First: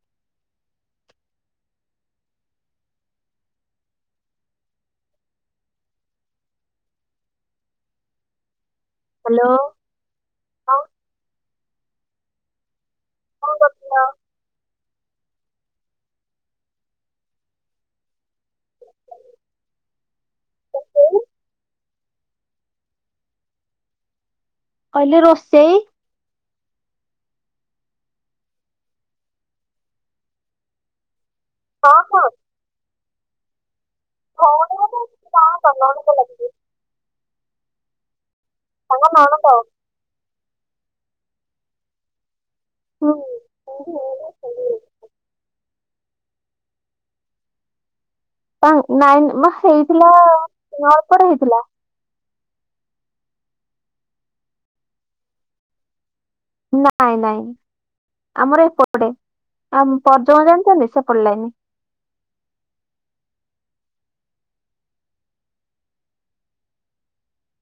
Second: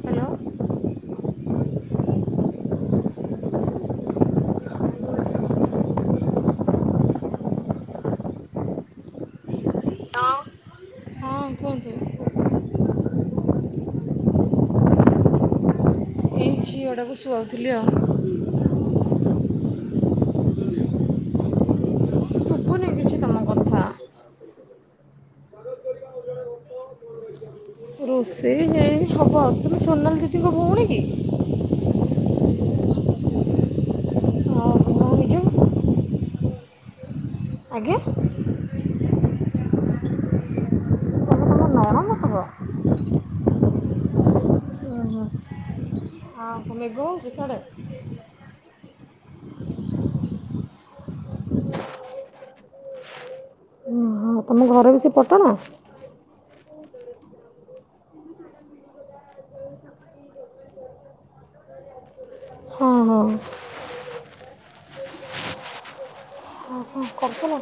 Hello hello. ହଁ କୁହନ୍ତୁ କଣ କରୁଥିଲ? ଝିଅ ଟାକୁ ଶୁଆଉଥିଲି ଆଉ ଏଇ ଶୁବୁନେଇ କିଛି ତମ କଥା କଲେ ରୋଷେଇ ରୋଷେଇ ସେଇ ହବ ତୁମେ ସୋନାଲ ଦିତିଙ୍କ ଭଉଣୀ କି? ହଁ ହଁ ଆଉ କ କଣକୁ ଲାଗିବ ଆଜ୍ଞା ତାଙ୍କ ନଣଦ ନ ନଣଦ ହବ ହୁଁ [inaudible] ହୁଁ ହୁଁ ହଁ ମେଘ କେମିତି କଣ ସିଆଡ଼େ? ନାଇ ମା ହେଇଥିଲା ନ ଅଳପଡ ହେଇଥିଲା ଓହୋ ତମ ଘର ବି ସେ ପଟଣା ନାଇଁ ନାଇଁ ଆମର ଏପଟେ ଆ ପର୍ଯ୍ୟଣ ଜାଣିଛନ୍ତି ସେପଟ ଲାଗନି ହଁ ହଁ ହଁ କରଛ ନା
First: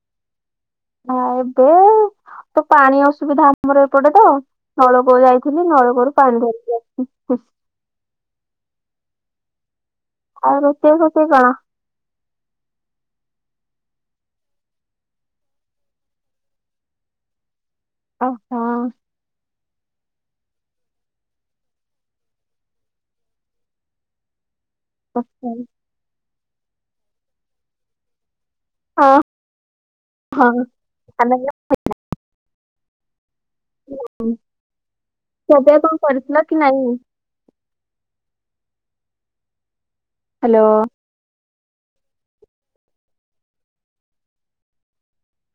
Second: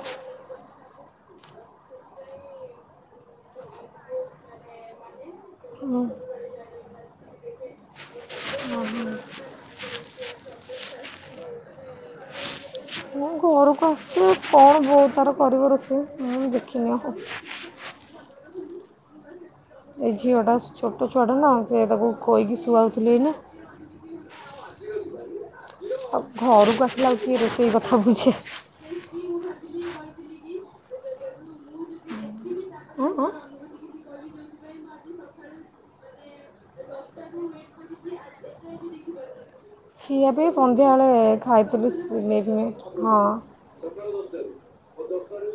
ଆ ଏବେ ତ ପାଣି ଅସୁବିଧା ଆମର ଏପଟେ ତ ନଳକୂଉ ଯାଇଥିଲି ହୁଁ ନଳକୂଅରୁ ପାଣି ଧରି ହ ହ ଓ ହୋ ଆଉ ରୋସାଇ ରୋଷେଇ କଣ ମୁଁ ଘରକୁ ଆସିଛି କଣ ବୋଉ ତାର କରିବ ରୋଷେଇ ମୁଁ ଦେଖିନି ଆ ଓହୋ ଏ ଝିଅଟା ଛୋଟ ଛୁଆଟା ନା ସେ ତାକୁ କହିକି ଶୁଆଉଥିଲେ ନା ଆଚ୍ଛା ଆଉ ଘରକୁ ଆସିଲା ବ କି ରୋଷେଇ କଥା ବୁଝେ ହଁ ହଁମ ଆଁ ଆଁ। ହୁଁ ଖିଆ ପିଆ କଣ କରିଥିଲ କି ନାଇଁ? ଖିଆ ପିଆ ଆଉ ସନ୍ଧ୍ୟାବେଳେ। ଖାଇଥିଲି [unintelligible] ହଁ।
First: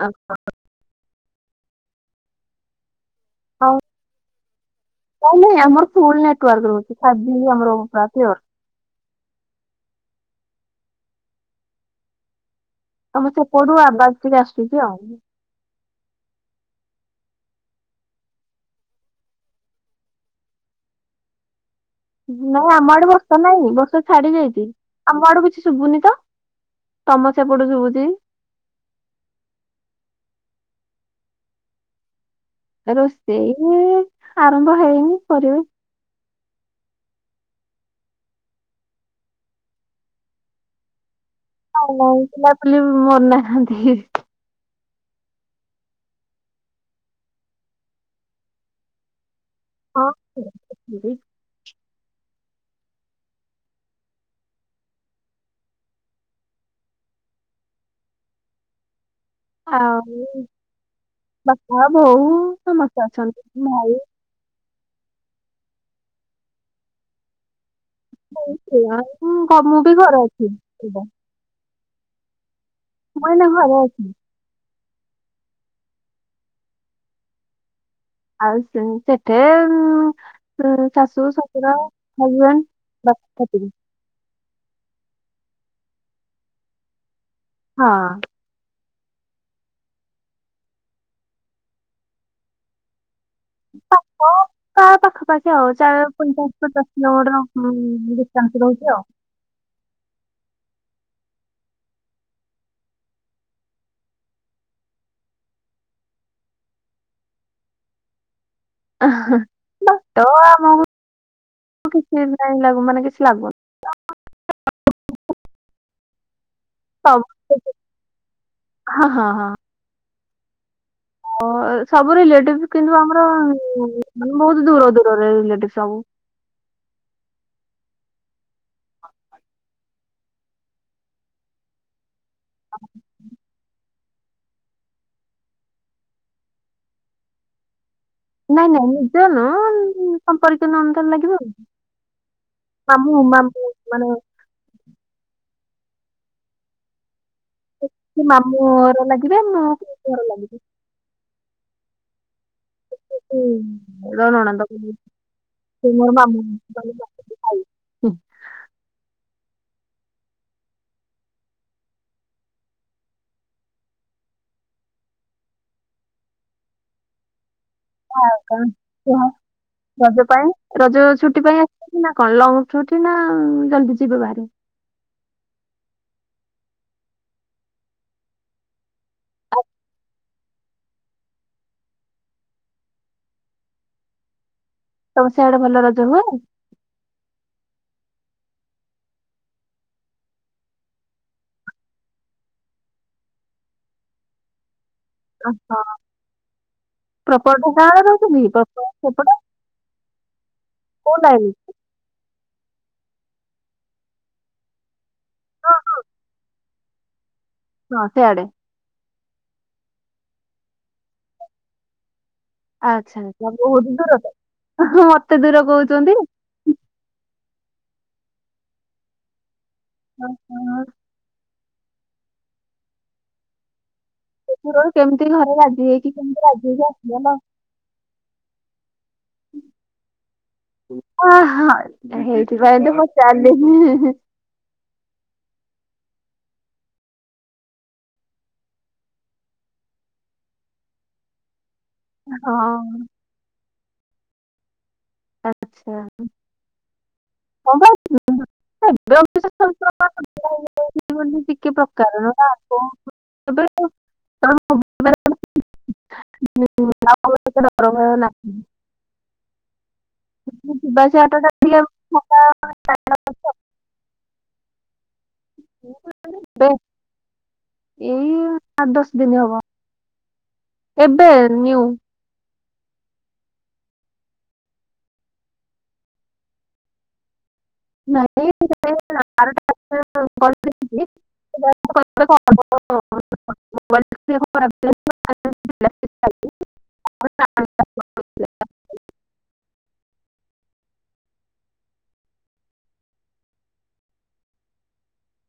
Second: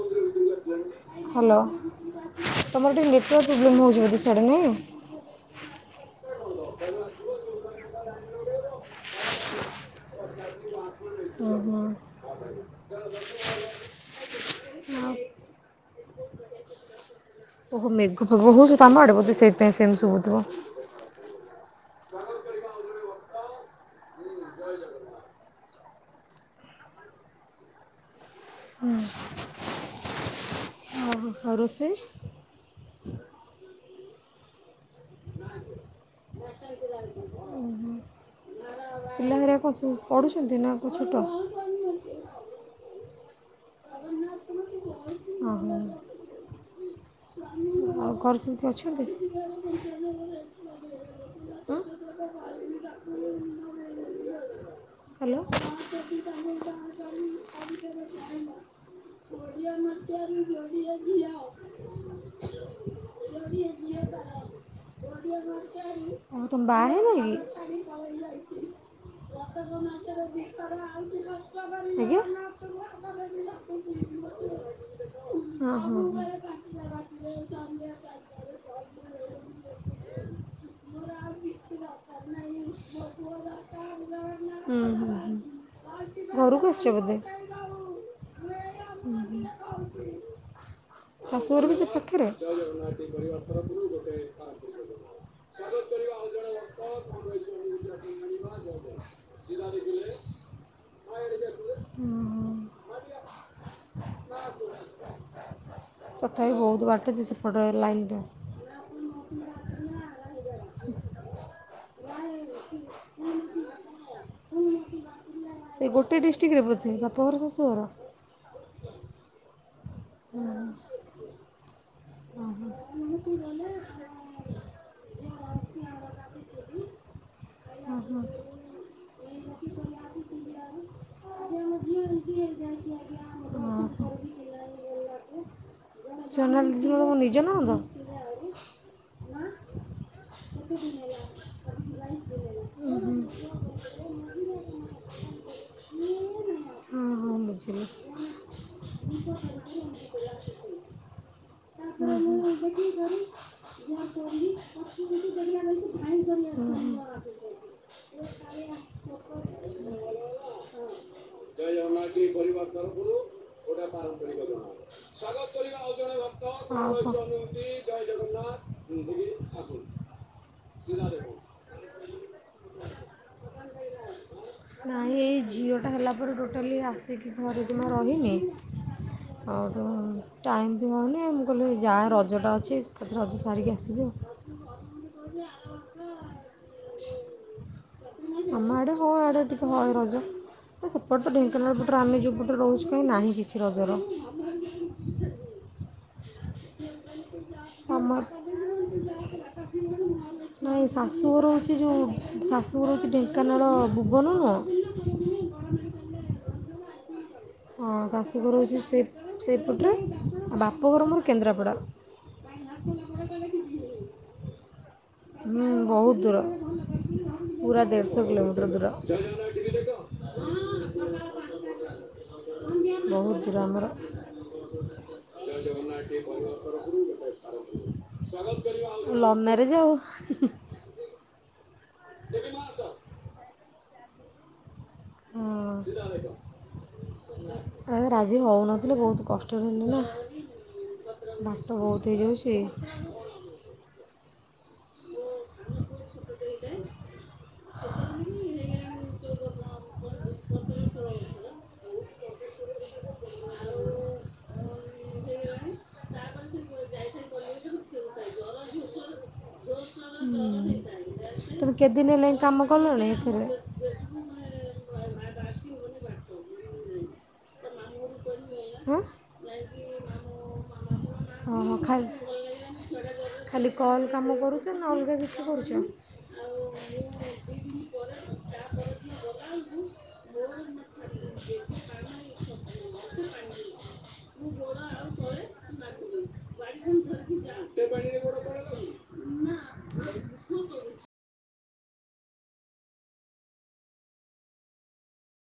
ଆ ହାଁ ହ୍ୟାଲୋ ତମର ଟିକେ ନେଟୱାର୍କ ପ୍ରୋବ୍ଲେମ୍ ହେଉଛି ବୋଧେ ସିଆଡେ ନାଇଁ? ନାଇଁ ନାଇଁ ଆମର ଫୁଲ୍ ନେଟୱର୍କ ରହୁଛି ଫାଇଭ ଜି ଆମର ପୁରା କ୍ଲିୟର। ଓ ହୋ। [unintelligible] ତମ ସେପଟୁ ଆବାଜ ଟିକେ ଆସୁଛି ଆଉ। ଓ ହୋ ମେଘ ଫେଘ ହଉଛି ତମେ ଆଡେ ବୋଧେ ସେଇଥିପାଇଁ ସେମିତି ଶୁଭୁଥିବ। ନାଇଁ ଆମ ଆଡେ ବର୍ଷା ନାହିଁ ବର୍ଷା ଛାଡି ଯାଇଛି। [unintelligible] ଆମ ଆଡୁ କିଛି ଶୁଭୁନି ତ ତମ ସେପଟୁ ଶୁଭୁଛି। ହଁ ଓ ଆଉ ରୋଷେଇ? ରୋଷେଇ ଆରମ୍ଭ ହେଇନି କରିବା। [unintelligible] ପିଲାଘଆ ପଢୁଛନ୍ତି ନା ଛୋଟ ହଁ ପିଲାପୁଲିି ମର ନାହନ୍ତି ଓହୋ ଆଉ କର ସବୁ ଅଛନ୍ତି ହଁ ହ୍ୟାଲୋ। ଆଉ ବାପା ବୋଉ ସମସ୍ତେ ଅଛନ୍ତି ଭାଇ। ଆଉ ତମେ ବାହାହେଇନ କି? ହଉ ହଉ ଆଉ କଣ ମୁଁ ବି ଘରେ ଅଛି। ଆଜ୍ଞା? ମୁଁ ଏଇନା ଘରେ ଅଛି। ଓ ହୋ। ଆଉ ସେଠି? ଶାଶୁ, ଶଶୁର, ହଜବେଣ୍ଡ ବସ୍ ସେତିକି। ହଁ ହ ହ ଘରକୁ ଆସିଛ ବଧେ? ହଁ। ହୁଁ ହୁଁ। ଶାଶୁ ଘର ବି ସେ ପାଖେରେ? ପ୍ରାୟେ ପାଖ ପାାଖି ଆଉ ଚାରି ରୁ ପଚାଶ ପଚାଶ କିଲୋମିଟର ଡିଷ୍ଟାନ୍ସ ରହୁଛି ଆଉ। [unintelligible] ହୁଁ। ତଥାପି ବହୁତ ବାଟ ଯେ ସେପଟ ଲାଇନଟା। ଆଁ ହାଁ ବାଟ ଆମକୁ କିଛି ନାଇଁ ଲାଗୁ ମାନେ କିଛି ଲାଗୁ ସେଇ ଗୋଟେ ଡିଷ୍ଟିକ୍ ରେ ବୋଧେ ସବୁ ବାପଘର ଶାଶୁଘର? ହଁ ହଁ ହଁ। ହୁଁ। ମୋ ସବୁ ରିଲେଟିଭ କିନ୍ତୁ ଆମର [unintelligible] ବହୁତ ଦୂର ଦୂରରେ ରିଲେଟିଭ ସବୁ। ଓ ହୋ। [inaudible] ସୋନାଲି ଦିଦି କଣ ତମ ନିଜ ନଣନ୍ଦ? ନାଇଁ ନାଇଁ ନିଜ ନ ଉଁ ସମ୍ପର୍କୀୟ ନଣନ୍ଦ ଲାଗିବ ଆଉ। ମାମୁଁ ମାମୁଁ ମାନେ ହଁ ହଁ ମୁଁ ବୁଝିଲି। କି ମାମୁଁ ର ଲାଗିବେ ମୋ ପୁଅ ପୁଅର ଲାଗିଚି। ହୁଁ ହୁଁ। ଉଁ ମୋର ନଣନ୍ଦ [unintelligible] ହୁଁ, ଜୟ ଜଗନ୍ନାଥ ଟିଭି ପରିବାର ତରଫରୁ ଗୋଟାଏ ପାରମ୍ପରିକ ଦିନ। ଅ ହୋ। ହଁ କଣ କୁହ? [unintelligible] ନା ଶ୍ରୀରାଧେ କଣ ଲଙ୍ଗ ଛୁଟି ନା ଜଲଦି ଯିବେ ବାହାରି? ନାଇଁ ଏଇ ଝିଅଟା ହେଲା ପରେ ଟୋଟାଲି ଆସିକି ଘରେ ଜମା ରହିନି। ଅଉଟୁ ଟାଇମ୍ ବି ହଉନି ମୁଁ କହିଲି ଯାଏ ରଜଟା ଅଛି ଏକାଥରେ ରଜ ସାରିକି ଆସିବି ଆଉ। ତମ ସିଆଡେ ଭଲ ରଜ ହୁଏ? ଆମ ଆଡେ ହଁ ଆଡେ ଟିକେ ହଏ ରଜ କାଇଁ ସେପଟେ ତ ଢେଙ୍କାନାଳ ପଟରେ ଆମେ ଯୋଉ ପଟରେ ରହୁଚୁ କାଇଁ ନାହିଁ କିଛି ରଜର ଅ ହ ହଁ ପ୍ରପର୍ଟି କଣ ରଖିଚି [unintelligible] ସେପଟେ କୋଉ ଲାଇନ ସେ ଯୋଉ ଶାଶୁଘର ହଉଚି ଢେଙ୍କାନାଳ ଭୁବନ ନୁହଁ ହଁ ଶାଶୁଘର ହଉଚି ସେ ସେ ପଟେରେ ଆ ବାପଘର ମୋର କେନ୍ଦ୍ରାପଡା। ଆଚ୍ଛା ବହୁତ ଦୂର ତ ଅଁ ହଁ ମତେ ଦୂର ହୁଁ କହୁଚନ୍ତି। ବହୁତ ଦୂର ପୁରା ଦେଢଶ କିିଲୋମିଟର ଦୂର। ଅଁ ହଁ। ବହୁତ ଦୂର ଆମର। ଏ ଦୂର କେମତିଘରେ ରାଜି ହେଇକି କେମତି ରାଜି ହେଇକି ଆସିଗଲ? ଲଭ୍ ମ୍ୟାରେଜ ଆଉ। ଅଁ ହଁ ହେଇଥିପାଇଁ ତ ପଚାରିଲି ହିଁ ହିଁ। ହଁ। ଏ ବା ରାଜି ହଉନଥିଲେ ବହୁତ କଷ୍ଟରେ ହେଲେ ନା ବାଟ ବହୁ [unintelligible] ହଁ ଆଚ୍ଛା [unintelligible] [unintelligible] ଟିକେ ପ୍ରକାରର [unintelligible] ଆପଣ [unintelligible] [unintelligible] ଭୟ ନାହିଁ ଉଁ ଶିବା ଚାଟ ଟା ତୁମେ ଟିକେ କେତେ ଦିନ ହେଲାଇଁ ଫାଙ୍କା କାମ କଲଣି ଏଥିରେ? ମୁଁ କଲି? ଏଇ ଆଠ ହଁ ଦଶ ଦିନ ହବ। ଏବେ ମୁଁ ନ୍ୟୁ ଖାଇଲ ଖାଲି କଲ୍ କାମ କରୁଛ ନା ଅଲଗା କିଛି କରୁଛ ନାହିଁ କେ ବାରଟା [inaudible] ଏଇ [inaudible] ମୋବାଇଲ [inaudible] ପାଣିରେ ଗଡ ପ [inaudible]